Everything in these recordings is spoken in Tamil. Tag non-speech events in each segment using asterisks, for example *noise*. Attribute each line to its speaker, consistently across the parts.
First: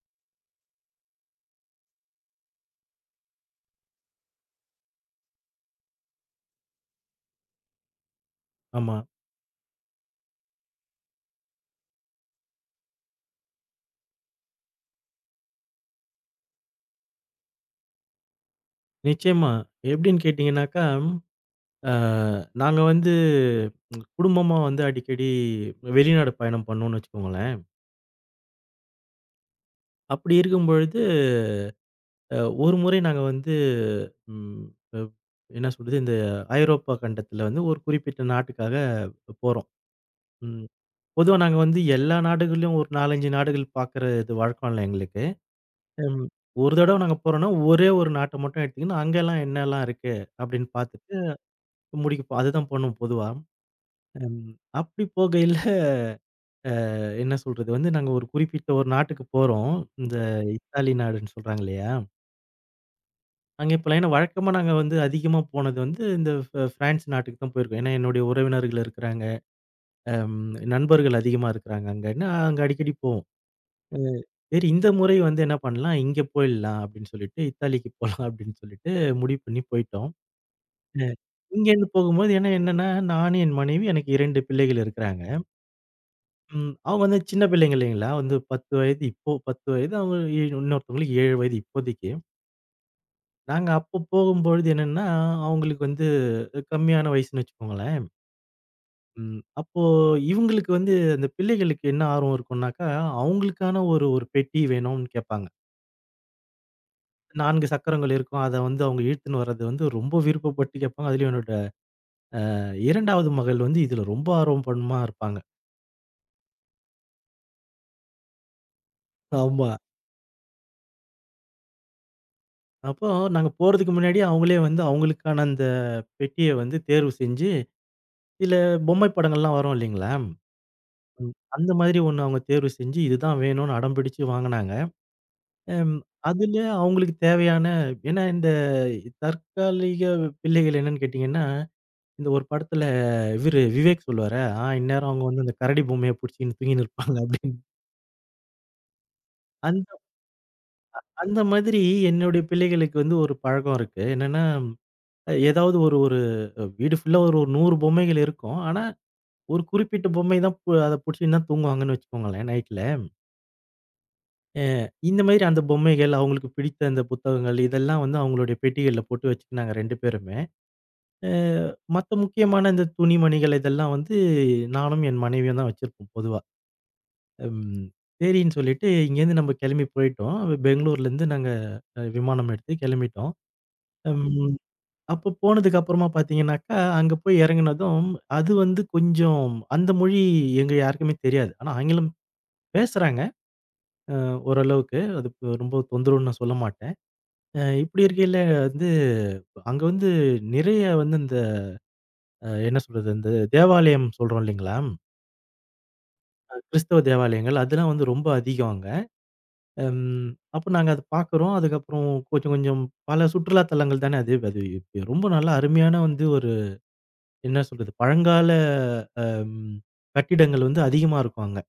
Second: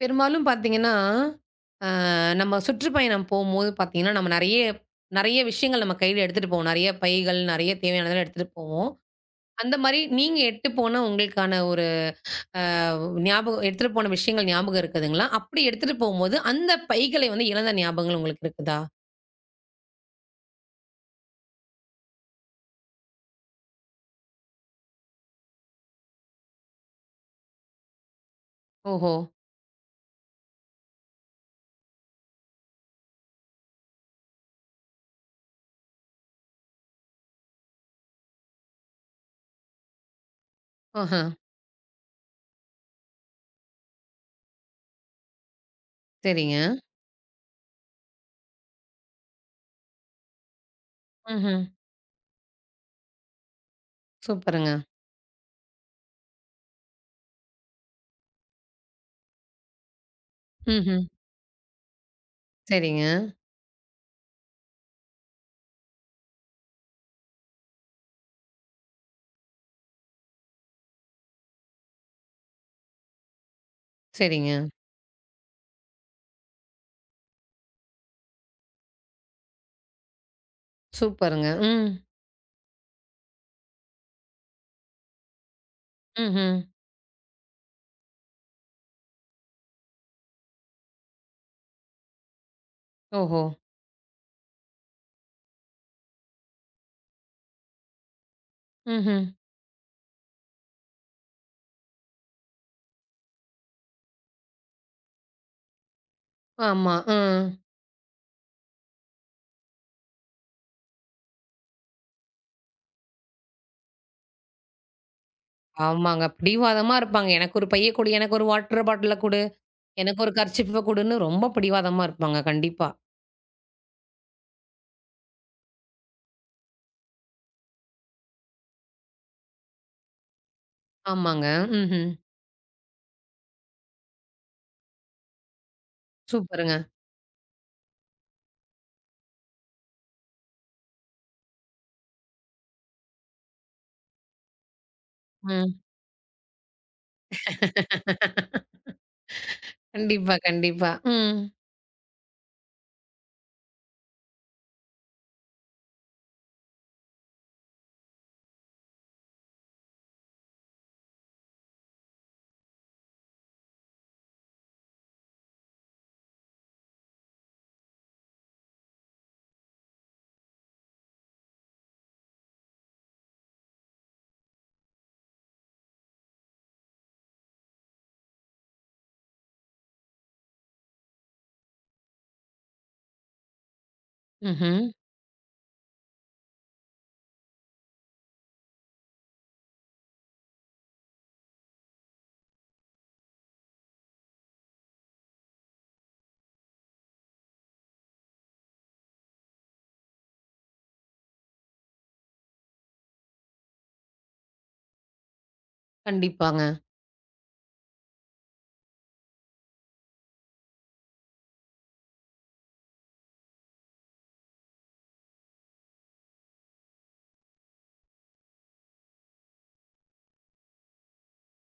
Speaker 1: பெரும்பாலும் பார்த்தீங்கன்னா, நம்ம சுற்றுப்பயணம் போம்போது பார்த்தீங்கன்னா, நம்ம நெறைய நெறைய விஷயங்கள் நம்ம கையில எடுத்துட்டு போவோம். நெறைய பைகள், நெறைய தேவையானதெல்லாம் எடுத்துட்டு போவோம்.
Speaker 2: ஆமா.
Speaker 1: அந்த மாரி நீங்க எட்டு போன உங்களுக்கான ஒரு அ ஞாபகம் எடுத்துட்டு போன விஷயங்கள் ஞாபகம் இருக்குதுங்களா? அப்படி எடுத்துட்டு போம்போது, அந்த பைகளை வந்து இழந்த ஞாபகங்கள் உங்களுக்கு இருக்குதா?
Speaker 2: நிச்சயமா. எப்படின்னு கேட்டீங்கன்னாக்கா, அ நாங்க வந்து குடும்பமா வந்து அடிக்கடி வெளிநாடு பயணம் பண்ணோம்னு வச்சுக்கோங்களேன்.
Speaker 1: ஓஹோ!
Speaker 2: அப்படி இருக்கும்பொழுது, அ ஒரு முறை நாங்க வந்து ம் அ என்ன சொல்றது, இந்த ஐரோப்பா கண்டத்தில வந்து ஒரு குறிப்பிட்ட நாட்டுக்காக போறோம். ம்.
Speaker 1: ஆஹ.
Speaker 2: பொதுவா நாங்க வந்து எல்லா நாடுகள்லயும் ஒரு 4, 5 நாடுகள் பார்க்கறது வழக்கம் இல்ல எங்களுக்கு. ம்.
Speaker 1: சரிங்க.
Speaker 2: ஒரு தடவ நாங்க போறோம்னா, ஒரே ஒரு நாட்ட மட்டும் எடுத்துக்கின்னு, அங்கலாம் என்னலாம் இருக்கு அப்படின்னு பார்த்துட்டு
Speaker 1: ம்ஹ்ம்.
Speaker 2: முடிக்க அதுதான் பண்ணுவோம் பொதுவா. ம்.
Speaker 1: சூப்பருங்க.
Speaker 2: அப்படி போகையில என்ன சொல்றது வந்து நாங்க ஒரு குறிப்பிட்ட ஒரு நாட்டுக்கு போறோம். இந்த இத்தாலி
Speaker 1: ம்ஹ்ம்.
Speaker 2: நாடுன்னு சொல்றாங்க இல்லையா?
Speaker 1: சரிங்க,
Speaker 2: அங்க இப்பல்லாம் ஏன்னா வழக்கமா நாங்க வந்து அதிகமா போனது வந்து இந்த ஃப்ரான்ஸ் நாட்டுக்கு தான் போயிருக்கோம். ஏன்னா என்னுடைய உறவினர்கள் இருக்கிறாங்க. அம் நண்பர்கள் அதிகமா இருக்கிறாங்க அங்கன்னா, அங்க அடிக்கடி போவோம். அ சரி
Speaker 1: சரிங்க.
Speaker 2: இந்த முறை வந்து என்ன பண்ணலாம், இங்க போயிடலாம் அப்படின்னு சொல்லிட்டு இத்தாலிக்கு போலாம் அப்படின்னு சொல்லிட்டு முடிவு பண்ணி போயிட்டோம். அ
Speaker 1: சூப்பருங்க. ம்.
Speaker 2: இங்கேருந்து போகும்போது ஏன்னா என்னன்னா, நானு, என் மனைவி எனக்கு 2 பிள்ளைகள் இருக்கிறாங்க.
Speaker 1: ம்ஹ்ம்.
Speaker 2: ம். அவங்க வந்து சின்ன பிள்ளைங்க இல்லைங்களா? வந்து 10 வயது இப்போ 10 வயது அவங்க இன்னொருத்தவங்களுக்கு 7 வயது இப்போதைக்கு.
Speaker 1: ஓஹோ!
Speaker 2: நாங்க அப்போ போகும்பொழுது என்னன்னா, அவங்களுக்கு வந்து கம்மியான வயசுன்னு வச்சுக்கோங்களேன்.
Speaker 1: ம்ஹ்ம்.
Speaker 2: ம். அப்போ இவங்களுக்கு வந்து அந்த பிள்ளைகளுக்கு என்ன ஆர்வம் இருக்கும்னாக்கா, அவங்களுக்கான ஒரு ஒரு பெட்டி வேணும்னு கேட்பாங்க.
Speaker 1: ஆமா. ம்.
Speaker 2: 4 சக்கரங்கள் இருக்கும். அத வந்து அவங்க இழுத்துன்னு வர்றது வந்து ரொம்ப விருப்பப்பட்டு கேட்பாங்க. அதுலயும் என்னோட 2வது மகள் வந்து இதுல ரொம்ப ஆர்வம் பண்ணமா இருப்பாங்க.
Speaker 1: ஆமாங்க. பிடிவாதமா இருப்பாங்க. எனக்கு ஒரு பைய குடு, எனக்கு ஒரு வாட்டர் பாட்டில குடு,
Speaker 2: ஆமா.
Speaker 1: எனக்கு ஒரு கர்ச்சீஃப்ப குடுன்னு ரொம்ப பிடிவாதமா இருப்பாங்க. கண்டிப்பா.
Speaker 2: அப்போ நாங்க போறதுக்கு முன்னாடியே அவங்களே வந்து அவங்களுக்கான அந்த பெட்டிய வந்து தேர்வு செஞ்சு சில பொம்மை படங்கள்லாம் வரும் இல்லைங்களா? ம்.
Speaker 1: ஆமாங்க.
Speaker 2: அந்த மாதிரி
Speaker 1: ம்ஹ்ம்.
Speaker 2: ஒண்ணு அவங்க தேர்வு செஞ்சு இதுதான் வேணும்னு அடம் பிடிச்சு வாங்குனாங்க. அம் அதுல
Speaker 1: சூப்பருங்க.
Speaker 2: அவங்களுக்கு தேவையான ஏன்னா இந்த தற்காலிக பிள்ளைகள் என்னன்னு கேட்டீங்கன்னா, இந்த ஒரு படத்துல இவரு விவேக் சொல்லுவாரா, "ஆ இந்நேரம் அவங்க வந்து அந்த
Speaker 1: ம்.
Speaker 2: கரடி பொம்மைய புடிச்சுக்கின்னு தூங்கின்னு இருப்பாங்க" அப்படின்னு. அந்த
Speaker 1: கண்டிப்பா, கண்டிப்பா.
Speaker 2: அந்த
Speaker 1: ம்.
Speaker 2: மாதிரி என்னுடைய பிள்ளைகளுக்கு வந்து ஒரு பழக்கம் இருக்கு. என்னன்னா, ஏதாவது ஒரு ஒரு வீடு ஃபுல்லா ஒரு 100 பொம்மைகள் இருக்கும். ஆனா, ஒரு குறிப்பிட்ட பொம்மை தான் அத புடிச்சுன்னு தான் தூங்குவாங்கன்னு வச்சுக்கோங்களேன் நைட்ல. இந்த மாதிரி அந்த பொம்மைகள், அவங்களுக்கு பிடித்த அந்த புத்தகங்கள், இதெல்லாம் வந்து அவங்களுடைய பெட்டிகள்ல போட்டு வச்சுக்கினாங்க 2 பேருமே. அ மத்த முக்கியமான இந்த துணிமணிகள் இதெல்லாம் வந்து நானும், என் மனைவியும் தான் வச்சிருப்போம் பொதுவா. ம். சரின்னு சொல்லிட்டு இங்கேருந்து நம்ம கிளம்பி போயிட்டோம். பெங்களூர்லேருந்து நாங்க விமானம் எடுத்து கிளம்பிட்டோம். ம்.
Speaker 1: ம்ஹ்ம்.
Speaker 2: அப்போ போனதுக்கு அப்புறமா பார்த்தீங்கன்னாக்கா, அங்க போய் இறங்குனதும், அது வந்து கொஞ்சம் அந்த மொழி எங்க யாருக்குமே தெரியாது. ஆனா ஆங்கிலம் பேசுறாங்க. அ ஓரளவுக்கு. அது ரொம்ப தொந்தரவுன்னு நான் சொல்ல மாட்டேன். இப்படி இருக்கையில வந்து, அங்க வந்து நிறைய வந்து இந்த அ என்ன சொல்றது, இந்த தேவாலயம் சொல்றோம் இல்லைங்களா?
Speaker 1: கண்டிப்பாங்க.
Speaker 2: கிறிஸ்தவ தேவாலயங்கள் அதெல்லாம் வந்து ரொம்ப அதிகம் அங்க. ம் அப்போ நாங்க அத பார்க்குறோம். அதுக்கப்புறம் கொஞ்சம் கொஞ்சம் பல சுற்றுலா தலங்கள் தானே அது. அது இப்ப ரொம்ப நல்லா அருமையான வந்து ஒரு என்ன சொல்றது, பழங்கால அம் கட்டிடங்கள் வந்து அதிகமா இருக்கும் அங்க.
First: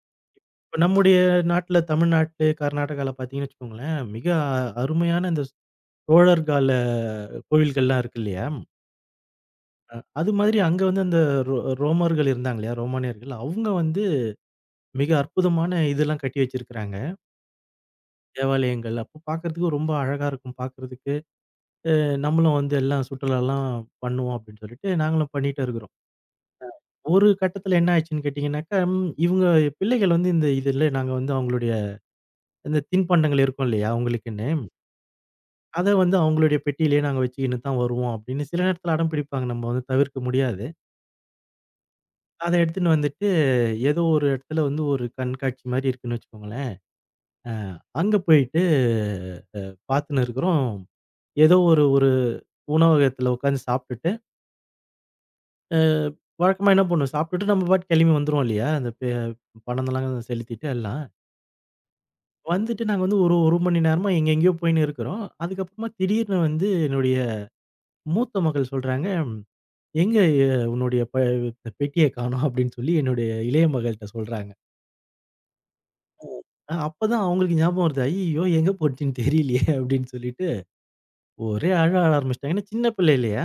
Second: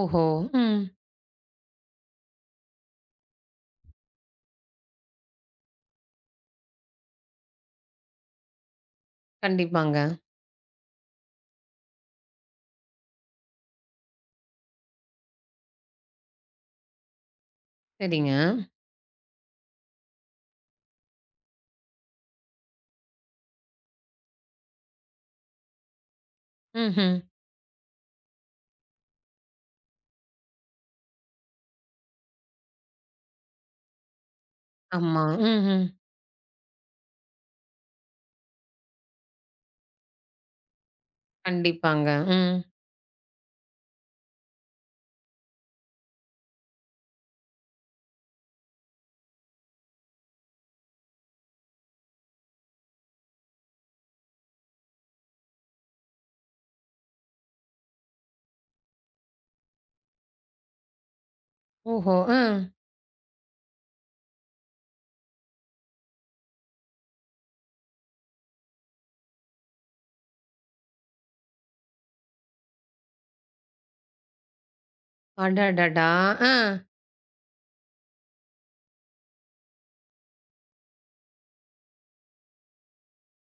Speaker 1: ஓஹோ!
Speaker 2: இப்ப
Speaker 1: ம்.
Speaker 2: நம்முடைய நாட்ல தமிழ்நாட்டு, கர்நாடகால பார்த்தீங்கன்னு வச்சுக்கோங்களேன், மிக அருமையான இந்த சோழர் கால கோவில்கள்லாம் இருக்கு இல்லையா?
Speaker 1: கண்டிப்பாங்க.
Speaker 2: அது மாதிரி அங்க வந்து அந்த ரோ ரோமர்கள் இருந்தாங்க இல்லையா? ரோமானியர்கள். அவங்க வந்து மிக அற்புதமான இதெல்லாம் கட்டி வச்சிருக்கிறாங்க.
Speaker 1: சரிங்க.
Speaker 2: தேவாலயங்கள். அப்போ பார்க்கறதுக்கு ரொம்ப அழகா இருக்கும் பார்க்கறதுக்கு. நம்மளும் வந்து எல்லாம் சுற்றுலாலாம் பண்ணுவோம் அப்படின்னு சொல்லிட்டு நாங்களும் பண்ணிட்டு இருக்கிறோம்.
Speaker 1: ம்ஹ்ம்.
Speaker 2: ஒரு கட்டத்தில என்ன ஆச்சுன்னு கேட்டீங்கன்னாக்கா, இவங்க பிள்ளைகள் வந்து இந்த இதுல நாங்க வந்து அவங்களுடைய இந்த தின்பண்டங்கள் இருக்கும் இல்லையா? அவங்களுக்குன்னு.
Speaker 1: ஆமா. ம்ஹ்ம்.
Speaker 2: அத வந்து அவங்களுடைய பெட்டியிலேயே நாங்க வச்சுக்கின்னு தான் வருவோம் அப்படின்னு சில நேரத்தில அடம் பிடிப்பாங்க. நம்ம வந்து தவிர்க்க முடியாது.
Speaker 1: கண்டிப்பாங்க.
Speaker 2: அத
Speaker 1: ம்.
Speaker 2: எடுத்துன்னு வந்துட்டு ஏதோ ஒரு இடத்துல வந்து ஒரு கண்காட்சி மாரி இருக்குன்னு வச்சுக்கோங்களேன். அ அங்க போயிட்டு அ பார்த்துன்னு இருக்கிறோம். ஏதோ ஒரு ஒரு உணவகத்துல உட்காந்து சாப்பிட்டுட்டு, அ வழக்கமா என்ன பண்ணுவோம், சாப்பிட்டுட்டு நம்ம பாட்டுக்கு கிளம்பி வந்துருவோம் இல்லையா? அந்த பே பணம்லாம் செலுத்திட்டு எல்லாம்.
Speaker 1: ஓஹோ! அ.
Speaker 2: வந்துட்டு நாங்க வந்து ஒரு 1 மணி நேரமா எங்க எங்கேயோ போயின்னு இருக்கிறோம். அதுக்கப்புறமா திடீர்னு வந்து என்னுடைய மூத்த மகள் சொல்றாங்க, "எங்க உன்னுடைய பெட்டிய காணோம்" அப்படின்னு சொல்லி என்னுடைய இளைய மகள்ட்ட சொல்றாங்க.
Speaker 1: அடடடா! அ.
Speaker 2: அப்பதான் அவங்களுக்கு ஞாபகம் வருது. "ஐயய்யோ! எங்க போச்சுன்னு தெரியலையே" அப்படின்னு சொல்லிட்டு ஒரே அழ ஆரம்பிச்சுட்டாங்க. ஏன்னா சின்ன பிள்ளை இல்லையா?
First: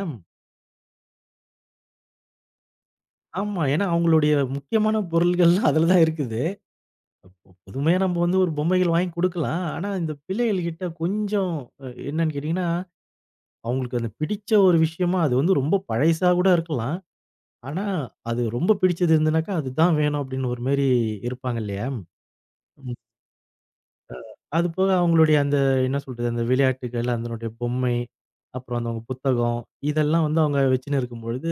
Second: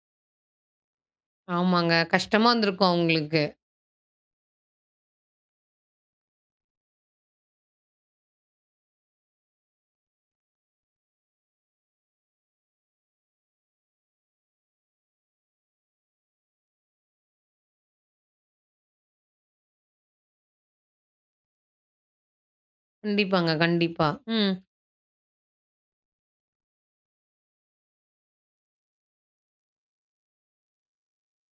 Speaker 1: ஆமாங்க. கஷ்டமா இருந்திருக்கும் அவங்களுக்கு.
Speaker 2: ஆமா. ஏன்னா அவங்களுடைய முக்கியமான பொருள்கள்லாம் அதுல தான் இருக்குது. அப்போ புதுமையா நம்ம வந்து ஒரு பொம்மைகள் வாங்கி குடுக்கலாம். ஆனா இந்த பிள்ளைகள்கிட்ட கொஞ்சம் என்னன்னு கேட்டீங்கன்னா, அவங்களுக்கு அந்த பிடிச்ச ஒரு விஷயமா அது வந்து ரொம்ப பழசா கூட இருக்கலாம். ஆனா அது ரொம்ப பிடிச்சது இருந்ததுனாக்கா, அதுதான் வேணும் அப்படின்னு ஒரு மாரி இருப்பாங்க இல்லையா? ம்.
Speaker 1: கண்டிப்பாங்க, கண்டிப்பா. ம்.
Speaker 2: அது போக அவங்களுடைய அந்த என்ன சொல்றது, அந்த விளையாட்டுகள், அதனுடைய பொம்மை, அப்புறம் அந்த அவங்க புத்தகம், இதெல்லாம் வந்து அவங்க வச்சுன்னு இருக்கும்பொழுது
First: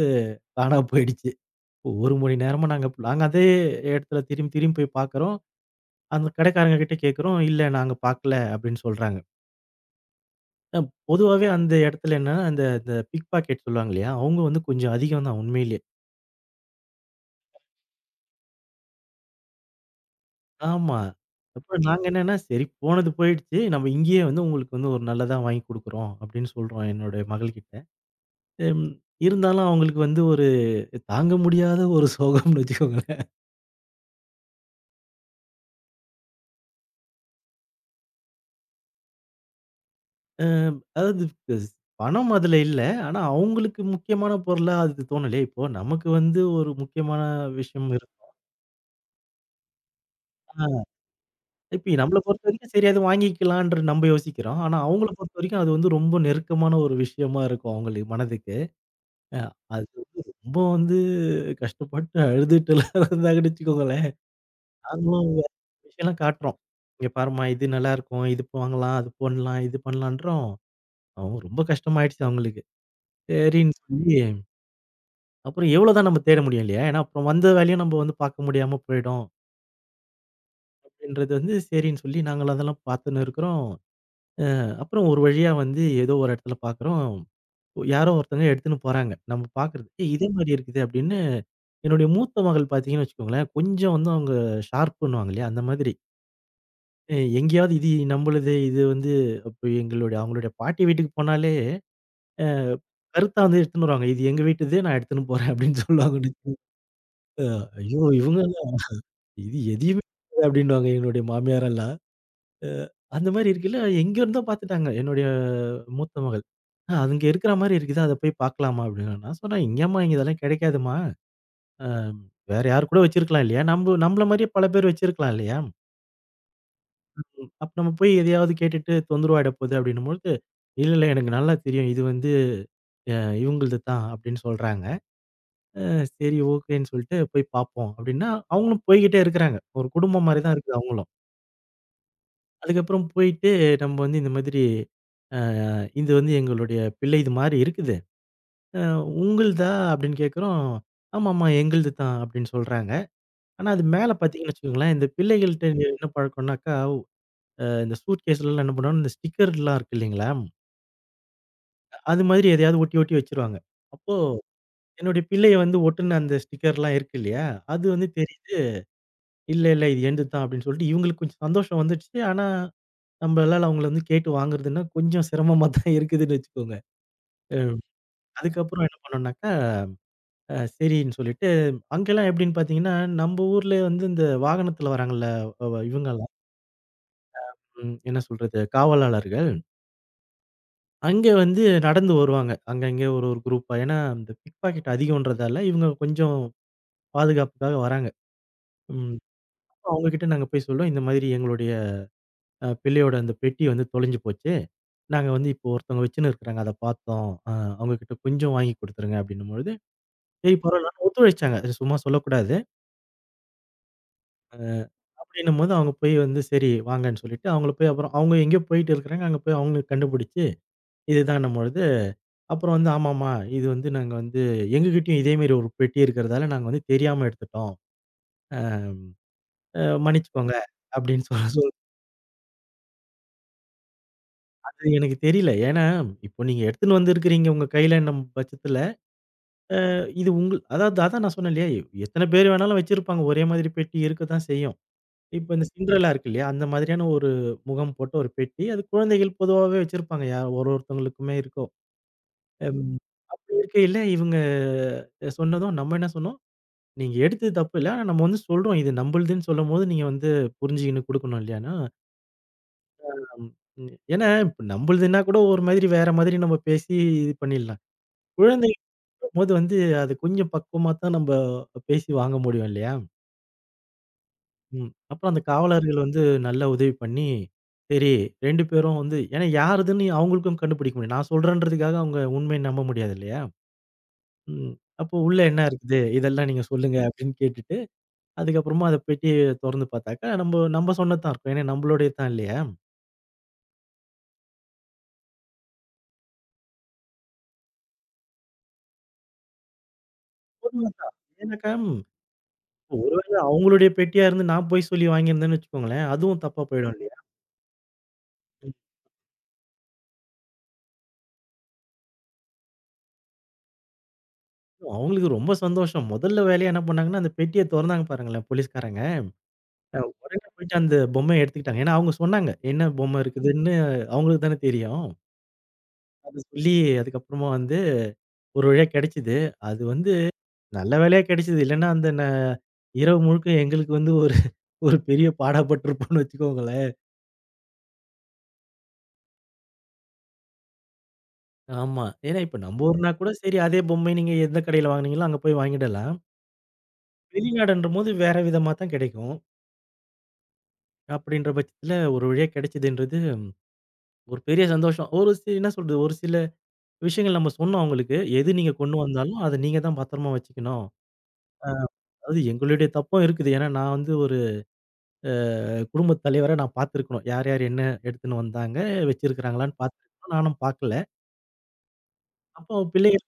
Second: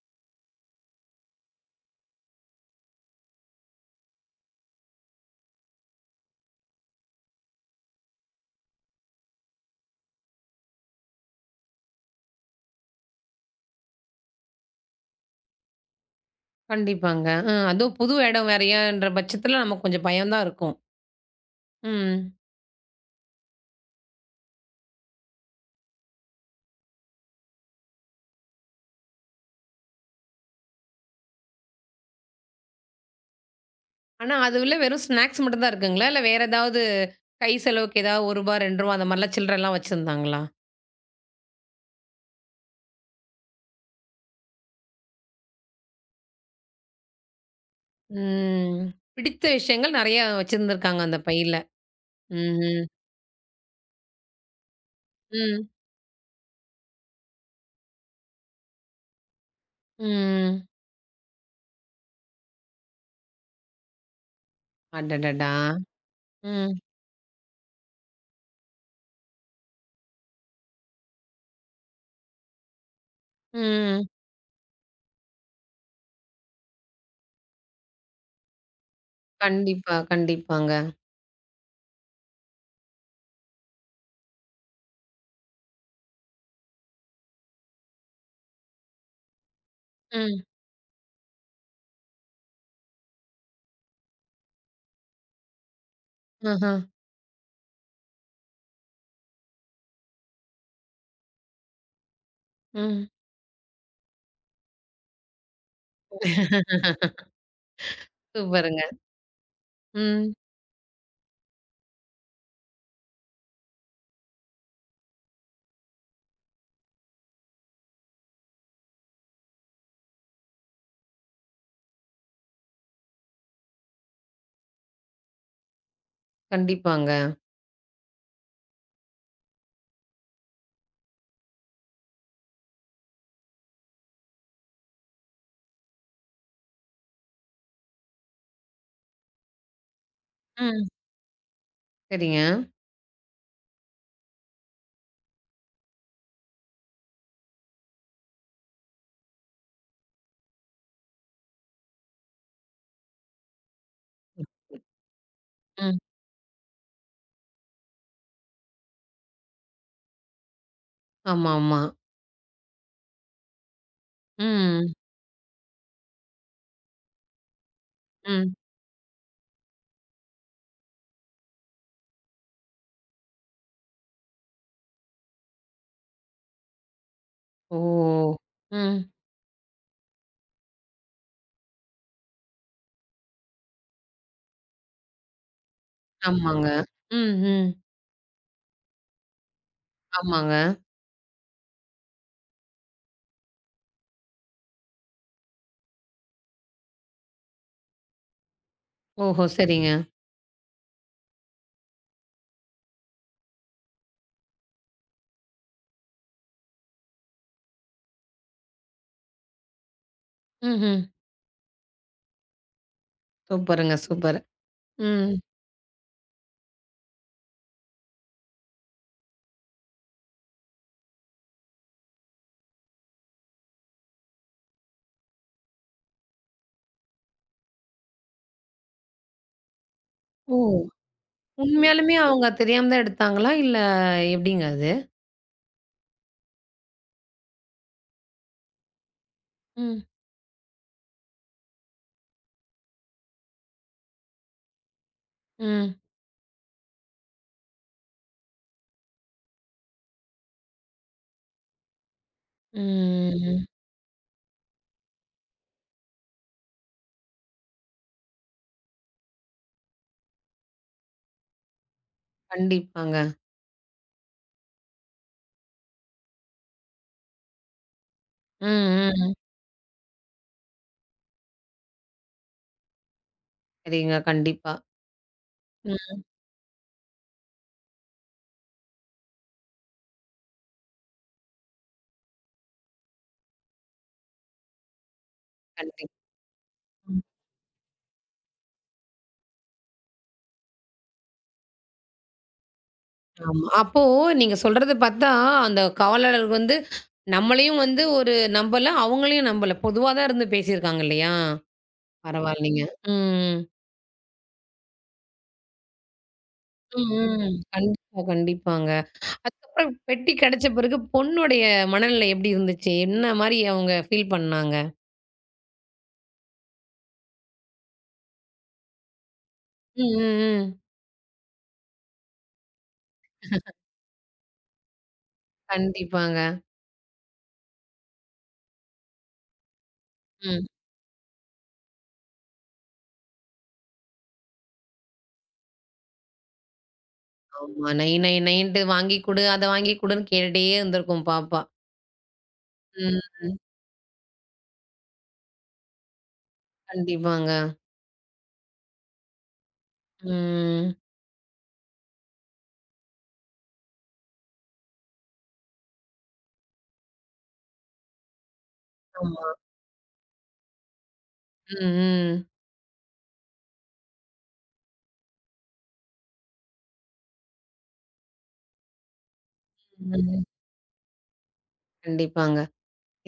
Speaker 2: காணாம போயிடுச்சு. ஒரு மணி நேரமா நாங்க நாங்க அதே இடத்துல திரும்பி திரும்பி போய் பார்க்குறோம். அந்த கடைக்காரங்க கிட்ட கேட்கிறோம். "இல்ல நாங்க பார்க்கல" அப்படின்னு சொல்றாங்க. அ பொதுவாவே அந்த இடத்துல என்னன்னா, இந்த பிக் பாக்கெட் சொல்லுவாங்க இல்லையா? அவங்க வந்து கொஞ்சம் அதிகம் தான் உண்மையிலேயே.
Speaker 1: கண்டிப்பாங்க. அதுவும் புது இடம் வேறயான்ற பட்சத்துல நமக்கு கொஞ்சம் பயம் தான் இருக்கும்.
Speaker 2: ஆமா. அப்புறம் நாங்க
Speaker 1: ம்.
Speaker 2: என்னன்னா, "சரி போனது போயிடுச்சு. நம்ம இங்கேயே வந்து உங்களுக்கு வந்து ஒரு நல்லதா வாங்கி குடுக்குறோம்" அப்படின்னு சொல்றோம் என்னோட மகள்கிட்ட. ம். இருந்தாலும் அவங்களுக்கு வந்து ஒரு தாங்க முடியாத ஒரு சோகம்னு வச்சுக்கோங்களேன்.
Speaker 1: ஆனா அதுவுள்ள வெறும் ஸ்நாக்ஸ் மட்டும் தான் இருக்குங்களா? இல்ல வேற ஏதாவது கை செலவுக்கு ஏதாவது ரூ. 1 ரூ. 2 அந்த மாரிலாம் சில்றலாம் வச்சிருந்தாங்களா?
Speaker 2: அ அதாவது ஸ்- பணம் அதுல இல்ல. ஆனா அவங்களுக்கு முக்கியமான பொருளா அது தோணலையே! இப்போ நமக்கு வந்து ஒரு முக்கியமான விஷயம் இருக்கும்.
Speaker 1: ம். பிடித்த விஷயங்கள் நெறைய வச்சிருந்திருக்காங்க அந்த பையில.
Speaker 2: இப்ப நம்மள பொறுத்தவரைக்கும்
Speaker 1: ம்ஹ்ம்.
Speaker 2: சரி அது வாங்கிக்கலாம்ன்ற நம்ம யோசிக்கிறோம். ஆனா அவங்கள பொறுத்தவரைக்கும்
Speaker 1: ம்.
Speaker 2: அது வந்து ரொம்ப நெருக்கமான ஒரு விஷயமா இருக்கும் அவங்களுக்கு மனதுக்கு. அ அது வந்து ரொம்ப
Speaker 1: ம்.
Speaker 2: வந்து கஷ்டப்பட்டு அழுதுட்டுலாம் *laughs* இருந்தாங்கன்னு வச்சுக்கோங்களேன். நாங்களும் வேற
Speaker 1: அடடடா!
Speaker 2: விஷயம்லாம் காட்டுறோம்.
Speaker 1: ம்.
Speaker 2: "இங்க பாரும்மா இது நல்லாயிருக்கும். இது வாங்கலாம், அது பண்ணலாம், இது பண்ணலான்றோம்." அவங்க ரொம்ப கஷ்டமாயிடுச்சு அவங்களுக்கு. சரின்னு
Speaker 1: ம்.
Speaker 2: சொல்லி அப்புறம் எவ்வளோ தான் நம்ம தேட முடியும் இல்லையா? ஏன்னா அப்புறம் வந்த வேலையும் நம்ம வந்து பார்க்க முடியாம போயிடும்.
Speaker 1: கண்டிப்பா, கண்டிப்பாங்க.
Speaker 2: அப்படின்றது வந்து சரின்னு சொல்லி நாங்களும் அதெல்லாம் பார்த்துன்னு இருக்கிறோம். அப்புறம் ஒரு வழியா வந்து ஏதோ ஒரு இடத்துல பார்க்குறோம். யாரோ ஒருத்தங்க எடுத்துன்னு போறாங்க. நம்ம பார்க்குறது. ஏய் இதே
Speaker 1: ம்.
Speaker 2: மாரி இருக்குது அப்படின்னு என்னுடைய மூத்த மகள் பார்த்தீங்கன்னு வச்சுக்கோங்களேன், கொஞ்சம் வந்து அவங்க ஷார்ப் பண்ணுவாங்க இல்லையா? அந்த மாதிரி.
Speaker 1: ஆஹா.
Speaker 2: அ எங்கேயாவது இது நம்மளுது இது வந்து அப்ப எங்களுடைய அவங்களுடைய பாட்டி வீட்டுக்கு போனாலே
Speaker 1: ம்.
Speaker 2: கருத்தா வந்து எடுத்துன்னு வருவாங்க. இது எங்க வீட்டுது நான் எடுத்துன்னு போறேன் அப்படின்னு சொல்லுவாங்கன்னு வச்சுக்கோங்க.
Speaker 1: *laughs*
Speaker 2: ஐயோ! இவங்க எல்லாம்
Speaker 1: சூப்பருங்க.
Speaker 2: இது எதையுமே
Speaker 1: ம்.
Speaker 2: அப்படின்னுவாங்க என்னுடைய மாமியாரெல்லாம். அ அந்த மாரி இருக்குல்ல எங்க இருந்தோ பார்த்துட்டாங்க. என்னுடைய மூத்த மகள். அங்க இருக்கிற மாரி இருக்குது. அத போய் பார்க்கலாமா?" அப்படின்னேன். நான் சொன்னேன், "எங்கேம்மா இங்க இதெல்லாம் கிடைக்காதும்மா. அ வேற யார் கூட வச்சிருக்கலாம் இல்லையா? நம்பள மாரியே பல பேர் வச்சிருக்கலாம் இல்லையா?
Speaker 1: கண்டிப்பாங்க.
Speaker 2: அப்ப நம்ம போய் எதையாவது கேட்டுட்டு தொந்தரவு ஆயிட போகுது." அப்படின்னும்பொழுது, "இல்ல, இல்ல. எனக்கு நல்லா தெரியும். இது வந்து அ இவங்கள்து தான்" அப்படின்னு சொல்றாங்க. அ சரி ஓகேன்னு சொல்லிட்டு போய் பார்ப்போம் அப்படின்னா, அவங்களும் போய்க்கிட்டே இருக்கிறாங்க. ஒரு குடும்பம் மாரி தான் இருக்குது
Speaker 1: ம்.
Speaker 2: அவங்களும்.
Speaker 1: சரிங்க.
Speaker 2: அதுக்கப்புறம் போயிட்டு நம்ம வந்து இந்த மாதிரி, "அ இது வந்து எங்களுடைய பிள்ளைது மாரி இருக்குது. அ உங்களுதா?" அப்படின்னு கேட்கிறோம். "ஆமாமா எங்களுது தான்" அப்படின்னு சொல்றாங்க. ஆனா அது மேல பார்த்தீங்கன்னு வச்சுக்கோங்களேன், இந்த பிள்ளைகள்ட்ட இங்க
Speaker 1: ம்.
Speaker 2: என்ன பழக்கம்னாக்கா, இந்த சூட்கேஸ்லலாம் என்ன பண்ணுவாங்கன்னா, இந்த ஸ்டிக்கர்லாம் இருக்கு இல்லைங்களா?
Speaker 1: ஆமாமா.
Speaker 2: அது மாதிரி எதையாவது ஒட்டி ஒட்டி வச்சுருவாங்க. அப்போ
Speaker 1: ம்.
Speaker 2: என்னுடைய பிள்ளைய வந்து ஒட்டுன அந்த ஸ்டிக்கர்லாம் இருக்கு இல்லையா? அது வந்து தெரியும்.
Speaker 1: ம்.
Speaker 2: "இல்ல இல்ல இது என்னது தான்" அப்படின்னு சொல்லிட்டு இவங்களுக்கு கொஞ்சம் சந்தோஷம் வந்துடுச்சு. ஆனா நம்மளால அவங்கள வந்து கேட்டு வாங்குறதுன்னா கொஞ்சம் சிரமமா தான் இருக்குதுன்னு வச்சுக்கோங்க. அ
Speaker 1: ஓ!
Speaker 2: அதுக்கப்புறம் என்ன
Speaker 1: ம்.
Speaker 2: பண்ணோம்னாக்கா சரின்னு சொல்லிட்டு, அங்கெல்லாம் எப்படின்னு பார்த்தீங்கன்னா, நம்ம ஊர்ல வந்து இந்த வாகனத்துல வராங்கல்ல, இவங்கலாம்
Speaker 1: ஆமாங்க. ம், ம்.
Speaker 2: என்ன சொல்றது? காவலாளர்கள்.
Speaker 1: ஆமாங்க.
Speaker 2: அங்க வந்து நடந்து வருவாங்க. அங்கங்க ஒரு ஒரு குரூப்பா. ஏன்னா, இந்த பிக் பாக்கெட் அதிகம்ன்றதால, இவங்க கொஞ்சம் பாதுகாப்புக்காக வராங்க. ம்.
Speaker 1: ஓஹோ! சரிங்க.
Speaker 2: அவங்ககிட்ட நாங்க போய் சொல்றோம். இந்த மாதிரி எங்களுடைய பிள்ளையோட அந்த பெட்டி வந்து தொலைஞ்சு போச்சு. நாங்க வந்து இப்போ ஒருத்தவங்க வச்சுன்னு இருக்கிறாங்க. அத பார்த்தோம். அவங்க கிட்ட கொஞ்சம் வாங்கி குடுத்துருங்க அப்படின்னும்பொழுது, சரி
Speaker 1: ம்ஹ்ம்.
Speaker 2: பரவாயில்லன்னு ஒத்துழைச்சாங்க. சும்மா சொல்லக்கூடாது.
Speaker 1: சூப்பருங்க, சூப்பர். ம்.
Speaker 2: அப்படின்னும்போது அவங்க போய் வந்து சரி வாங்கன்னு சொல்லிட்டு, அவங்கள போய் அப்புறம் அவங்க எங்கேயோ போயிட்டு இருக்கிறாங்க. அங்க போய் அவங்கள கண்டுபிடிச்சு, இதுதான்னும் பொழுது, அப்புறம் வந்து ஆமாமா, இது வந்து நாங்க வந்து எங்ககிட்டயும் இதே மாரி ஒரு பெட்டி இருக்கிறதால நாங்க வந்து தெரியாம எடுத்துட்டோம். மன்னிச்சுக்கோங்க
Speaker 1: ஓ!
Speaker 2: அப்படின்னு சொல்ல சொல்
Speaker 1: உண்மையாலுமே அவங்க தெரியாம தான் எடுத்தாங்களா? இல்ல எப்படிங்க
Speaker 2: அது
Speaker 1: அது?
Speaker 2: எனக்கு தெரியல. ஏன்னா, இப்போ நீங்க எடுத்துன்னு வந்திருக்கிறீங்க உங்க கையிலன்னும் பட்சத்துல,
Speaker 1: ம்,
Speaker 2: இது உங்கள் அதாவது அதான் நான் சொன்னேன் இல்லையா, எத்தன பேர் வேணாலும் வச்சிருப்பாங்க. ஒரே மாதிரி பெட்டி இருக்க தான் செய்யும். இப்ப இந்த
Speaker 1: ம்,
Speaker 2: சிண்ட்ரெல்லா இருக்கு இல்லையா, அந்த மாதிரியான ஒரு முகம் போட்ட ஒரு பெட்டி. அது குழந்தைகள் பொதுவாவே வச்சிருப்பாங்க. யார் ஒருத்தவங்களுக்குமே இருக்கும். ம். அப்படி
Speaker 1: ம்.
Speaker 2: இருக்கையில இவங்க சொன்னதும் நம்ம என்ன சொன்னோம், "நீங்க எடுத்தது தப்பு இல்ல. ஆனா நம்ம வந்து சொல்றோம். இது நம்பளுதுன்னு சொல்லும்போது நீங்க வந்து புரிஞ்சுக்கின்னு குடுக்கணும் இல்லையான்னா"
Speaker 1: கண்டிப்பாங்க.
Speaker 2: ம். ம். ஏன்னா இப்ப நம்பளுதுன்னா கூட ஒரு மாதிரி வேற மாதிரி நம்ம பேசி இது பண்ணிடலாம்.
Speaker 1: ம், ம்.
Speaker 2: குழந்தைங்கங்கும்போது வந்து அது கொஞ்சம் பக்குவமா தான் நம்ப பேசி வாங்க முடியும் இல்லையா?
Speaker 1: சரிங்க. கண்டிப்பா.
Speaker 2: ம். அப்புறம் அந்த காவலர்கள் வந்து
Speaker 1: ம்.
Speaker 2: நல்லா உதவி பண்ணி, சரி 2 பேரும் வந்து ஏன்னா யாருதுன்னு அவங்களுக்கும் கண்டுபிடிக்க முடியும். நான் சொல்றேன்றதுக்காக அவங்க உண்மைய நம்ப முடியாது இல்லையா? ம். அப்போ உள்ள என்ன இருக்குது?
Speaker 1: கண்டிப்பா.
Speaker 2: இதெல்லாம் நீங்க சொல்லுங்க
Speaker 1: ம்.
Speaker 2: அப்படின்னு கேட்டுட்டு, அதுக்கப்புறமா அத பெட்டிய தொறந்து பார்த்தாக்கா, நம்ப நம்ப சொன்னது தான் இருக்கும். ஏன்னா நம்பளுடையது தான் இல்லையா?
Speaker 1: ஆமா. அப்போ நீங்க சொல்றத பார்த்தா, அந்த காவலாளர் வந்து நம்மளையும் வந்து ஒரு நம்பல, அவங்களையும் நம்பல. பொதுவா தான் இருந்து பேசியிருக்காங்க
Speaker 2: உண்மதான்.
Speaker 1: இல்லையா?
Speaker 2: ஏன்னாக்கா
Speaker 1: பரவாயில்லைங்க.
Speaker 2: இப்ப
Speaker 1: ம்.
Speaker 2: அவங்களுடைய பெட்டியா இருந்து நான் போய் சொல்லி வாங்கியிருந்தேன்னு வச்சுக்கோங்களேன், அதுவும் தப்பா போயிடும்
Speaker 1: ம்,
Speaker 2: இல்லையா?
Speaker 1: ம். கண்டிப்பா,
Speaker 2: ம்.
Speaker 1: கண்டிப்பாங்க. அதுக்கப்புறம் பெட்டி கிடைச்ச பிறகு பொண்ணுடைய மனநிலை எப்படி இருந்துச்சு? என்ன மாரி அவங்க ஃபீல் பண்ணாங்க?
Speaker 2: அவங்களுக்கு ரொம்ப சந்தோஷம். முதல்ல வேலையா என்ன பண்ணாங்கன்னா, அந்த பெட்டிய தொறந்தாங்க பாருங்களேன் போலீஸ்காரங்க.
Speaker 1: ம்,
Speaker 2: உடனே
Speaker 1: ம்,
Speaker 2: போயிட்டு
Speaker 1: ம்.
Speaker 2: அந்த பொம்மைய எடுத்துக்கிட்டாங்க. ஏன்னா அவங்க சொன்னாங்க. என்ன பொம்மை இருக்குதுன்னு அவங்களுக்கு தானே தெரியும். அத
Speaker 1: கண்டிப்பாங்க.
Speaker 2: சொல்லி அதுக்கப்புறமா வந்து ஒரு வழியா கிடைச்சது. அது வந்து
Speaker 1: ம்.
Speaker 2: நல்ல வேலையா கிடைச்சது. இல்லன்னா, அந்த ந இரவு முழுக்க எங்களுக்கு வந்து ஒரு ஒரு பெரிய பாடாப்பட்டுருப்போம்ன்னு வச்சுக்கோங்களேன்.
Speaker 1: ஆமா. நை நை நைன்ட்டு வாங்கி குடு, அத வாங்கி குடுன்னு கேட்டுட்டே இருந்திருக்கும் பாப்பா.
Speaker 2: ஆமா. ஏன்னா, இப்ப நம்ம ஊர்னா கூட சரி
Speaker 1: ம்.
Speaker 2: அதே பொம்மை நீங்க எந்த கடையில வாங்குனீங்களோ அங்க போய் வாங்கிடலாம்.
Speaker 1: கண்டிப்பாங்க.
Speaker 2: வெளிநாடுன்றபோது வேற விதமா தான் கிடைக்கும்.
Speaker 1: ம்.
Speaker 2: அப்படின்ற பட்சத்துல ஒரு வழியா கிடைச்சதுன்றது ஒரு பெரிய சந்தோஷம். ஒரு சி என்ன சொல்றது, ஒரு சில விஷயங்கள் நம்ம சொன்னோம் அவங்களுக்கு. எது நீங்க கொண்டு வந்தாலும்
Speaker 1: ஆமா.
Speaker 2: அத நீங்க தான் பத்திரமா வச்சுக்கணும்.
Speaker 1: ம்,
Speaker 2: அதாவது
Speaker 1: ம்.
Speaker 2: எங்களுடைய தப்பும் இருக்குது. ஏன்னா, நான் வந்து ஒரு குடும்பத் தலைவரா நான் பார்த்துருக்கணும். யார் யார் என்ன எடுத்துன்னு வந்தாங்க, வச்சிருக்கிறாங்களான்னு பார்த்துருக்கணும்.
Speaker 1: ம்.
Speaker 2: நானும் பார்க்கல.
Speaker 1: கண்டிப்பாங்க.
Speaker 2: அப்போ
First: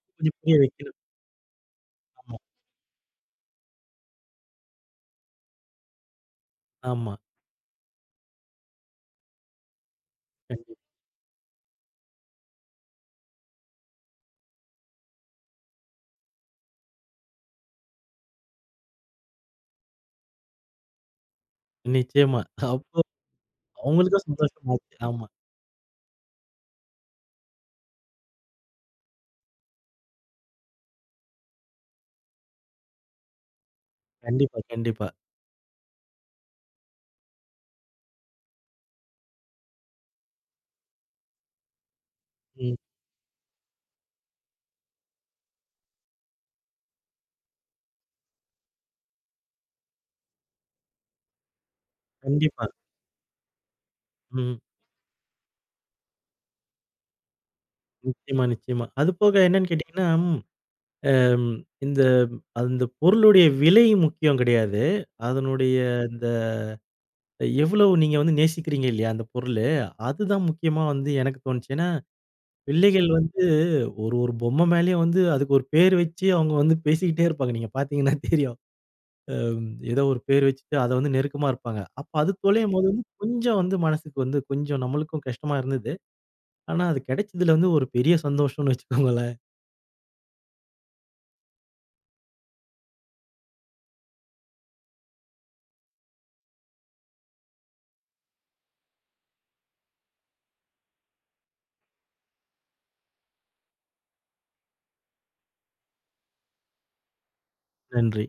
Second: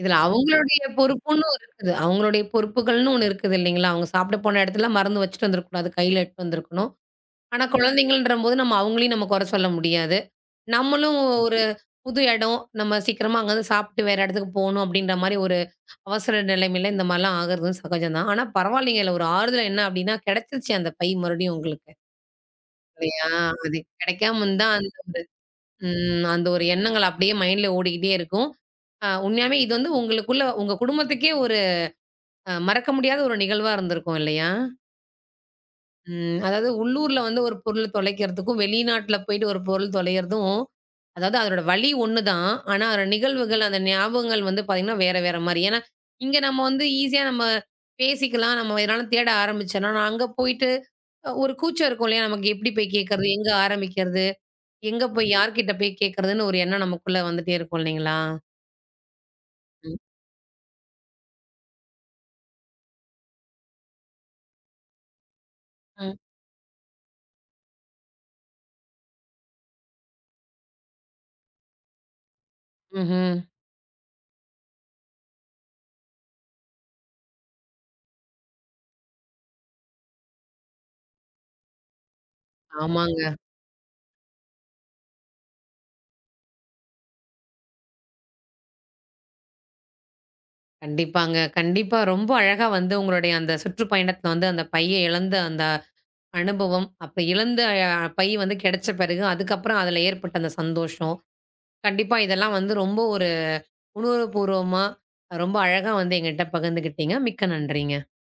Speaker 1: இதுல
Speaker 2: கொஞ்சம் புரிய
Speaker 1: அவங்களுடைய
Speaker 2: வைக்கணும்.
Speaker 1: பொறுப்புன்னு இருக்குது.
Speaker 2: ஆமா,
Speaker 1: அவங்களுடைய பொறுப்புகள்னு ஒண்ணு இருக்குது இல்லைங்களா? அவங்க சாப்பிட போன இடத்துல மறந்து வச்சுட்டு வந்துரக்கூடாது. கையில எடுத்துட்டு வந்துருக்கணும்.
Speaker 2: ஆமா.
Speaker 1: ஆனா குழந்தைங்கன்றபோது நம்ம அவங்களையும் நம்ம குறை சொல்ல முடியாது.
Speaker 2: கண்டிப்பா.
Speaker 1: நம்மளும் ஒரு புது இடம், நம்ம சீக்கிரமா அங்கருந்து சாப்பிட்டு வேற இடத்துக்கு போணும் அப்படின்ற மாரி ஒரு அவசர நிலைமையில இந்த மாரிலாம் ஆகுறது சகஜம் தான். ஆனா பரவாயில்லைங்கல்ல ஒரு ஆறுதல் என்ன அப்படின்னா கிடைச்சிருச்சு அந்த பை மறுபடியும் உங்களுக்கு.
Speaker 2: நிச்சயமா. அப்போ
Speaker 1: இல்லையா? அது
Speaker 2: அவங்களுக்கும்
Speaker 1: கிடைக்காம இருந்தா
Speaker 2: சந்தோஷமாச்சு.
Speaker 1: அந்த ஒரு
Speaker 2: ஆமா.
Speaker 1: ம் அந்த ஒரு எண்ணங்கள் அப்படியே மைண்ட்ல ஓடிக்கிட்டே இருக்கும். உண்மையாவே இது வந்து உங்களுக்குள்ள உங்க குடும்பத்துக்கே ஒரு மறக்க முடியாத ஒரு நிகழ்வா இருந்திருக்கும் இல்லையா?
Speaker 2: கண்டிப்பா.
Speaker 1: ம். அதாவது உள்ளூர்ல வந்து ஒரு பொருள் தொலைக்கிறதுக்கும், வெளிநாட்ல போயிட்டு ஒரு பொருள் தொலையறதும் அதாவது அதோட வழி ஒண்ணுதான்.
Speaker 2: ம்.
Speaker 1: ஆனா, அதோட நிகழ்வுகள், அந்த ஞாபகங்கள் வந்து பார்த்தீங்கன்னா, வேற வேற மாரி. ஏன்னா, இங்க நம்ம வந்து ஈஸியா நம்ம பேசிக்கலாம். நம்ம எதுனால தேட ஆரம்பிச்சோம்னா, நான் அங்க போயிட்டு ஒரு கூச்சம் இருக்கும் இல்லையா? நமக்கு
Speaker 2: கண்டிப்பா.
Speaker 1: எப்படி போய் கேட்கறது? எங்க ஆரம்பிக்கிறது?
Speaker 2: ம்.
Speaker 1: எங்க போய் யார்கிட்ட போய் கேட்கறதுன்னு ஒரு எண்ணம் நமக்குள்ள வந்துட்டே இருக்கும் இல்லைங்களா?
Speaker 2: நிச்சயமா. அதுபோக என்னன்னு
Speaker 1: ம்.
Speaker 2: கேட்டீங்கன்னா, அம் இந்த அந்த பொருளுடைய விலை முக்கியம் கிடையாது. அதனுடைய
Speaker 1: ம்.
Speaker 2: இந்த எவ்வளவு நீங்க வந்து நேசிக்கிறீங்க இல்லையா? அந்த பொருளு. அதுதான் முக்கியமா வந்து எனக்கு தோணுச்சு. ஏன்னா, பிள்ளைகள்
Speaker 1: ம்ஹ்ம்.
Speaker 2: வந்து ஒரு ஒரு பொம்மை மேலயும் வந்து அதுக்கு ஒரு பேர் வச்சு அவங்க வந்து பேசிக்கிட்டே இருப்பாங்க. நீங்க பார்த்தீங்கன்னா தெரியும். ஏதோ ஒரு பேர் வச்சுட்டு அத வந்து நெருக்கமா இருப்பாங்க. அப்ப அது தொலையும்போது வந்து
Speaker 1: ஆமாங்க.
Speaker 2: கொஞ்சம் வந்து மனசுக்கு வந்து கொஞ்சம் நம்மளுக்கும் கஷ்டமா இருந்தது. ஆனா அது கிடைச்சதுல வந்து ஒரு பெரிய சந்தோஷம்னு வச்சுக்கோங்களேன்.
Speaker 1: கண்டிப்பாங்க. கண்டிப்பா ரொம்ப அழகா வந்து உங்களுடைய அந்த சுற்றுப்பயணத்துல வந்து அந்த பைய இழந்த அந்த அனுபவம், அப்ப இழந்த பை வந்து கிடைச்ச பிறகு, அதுக்கப்புறம் அதுல ஏற்பட்ட அந்த சந்தோஷம் கண்டிப்பா. இதெல்லாம் வந்து ரொம்ப ஒரு உணர்வுபூர்வமா, ரொம்ப அழகா வந்து என்கிட்ட பகிர்ந்துக்கிட்டீங்க. மிக்க நன்றிங்க.
Speaker 2: நன்றி.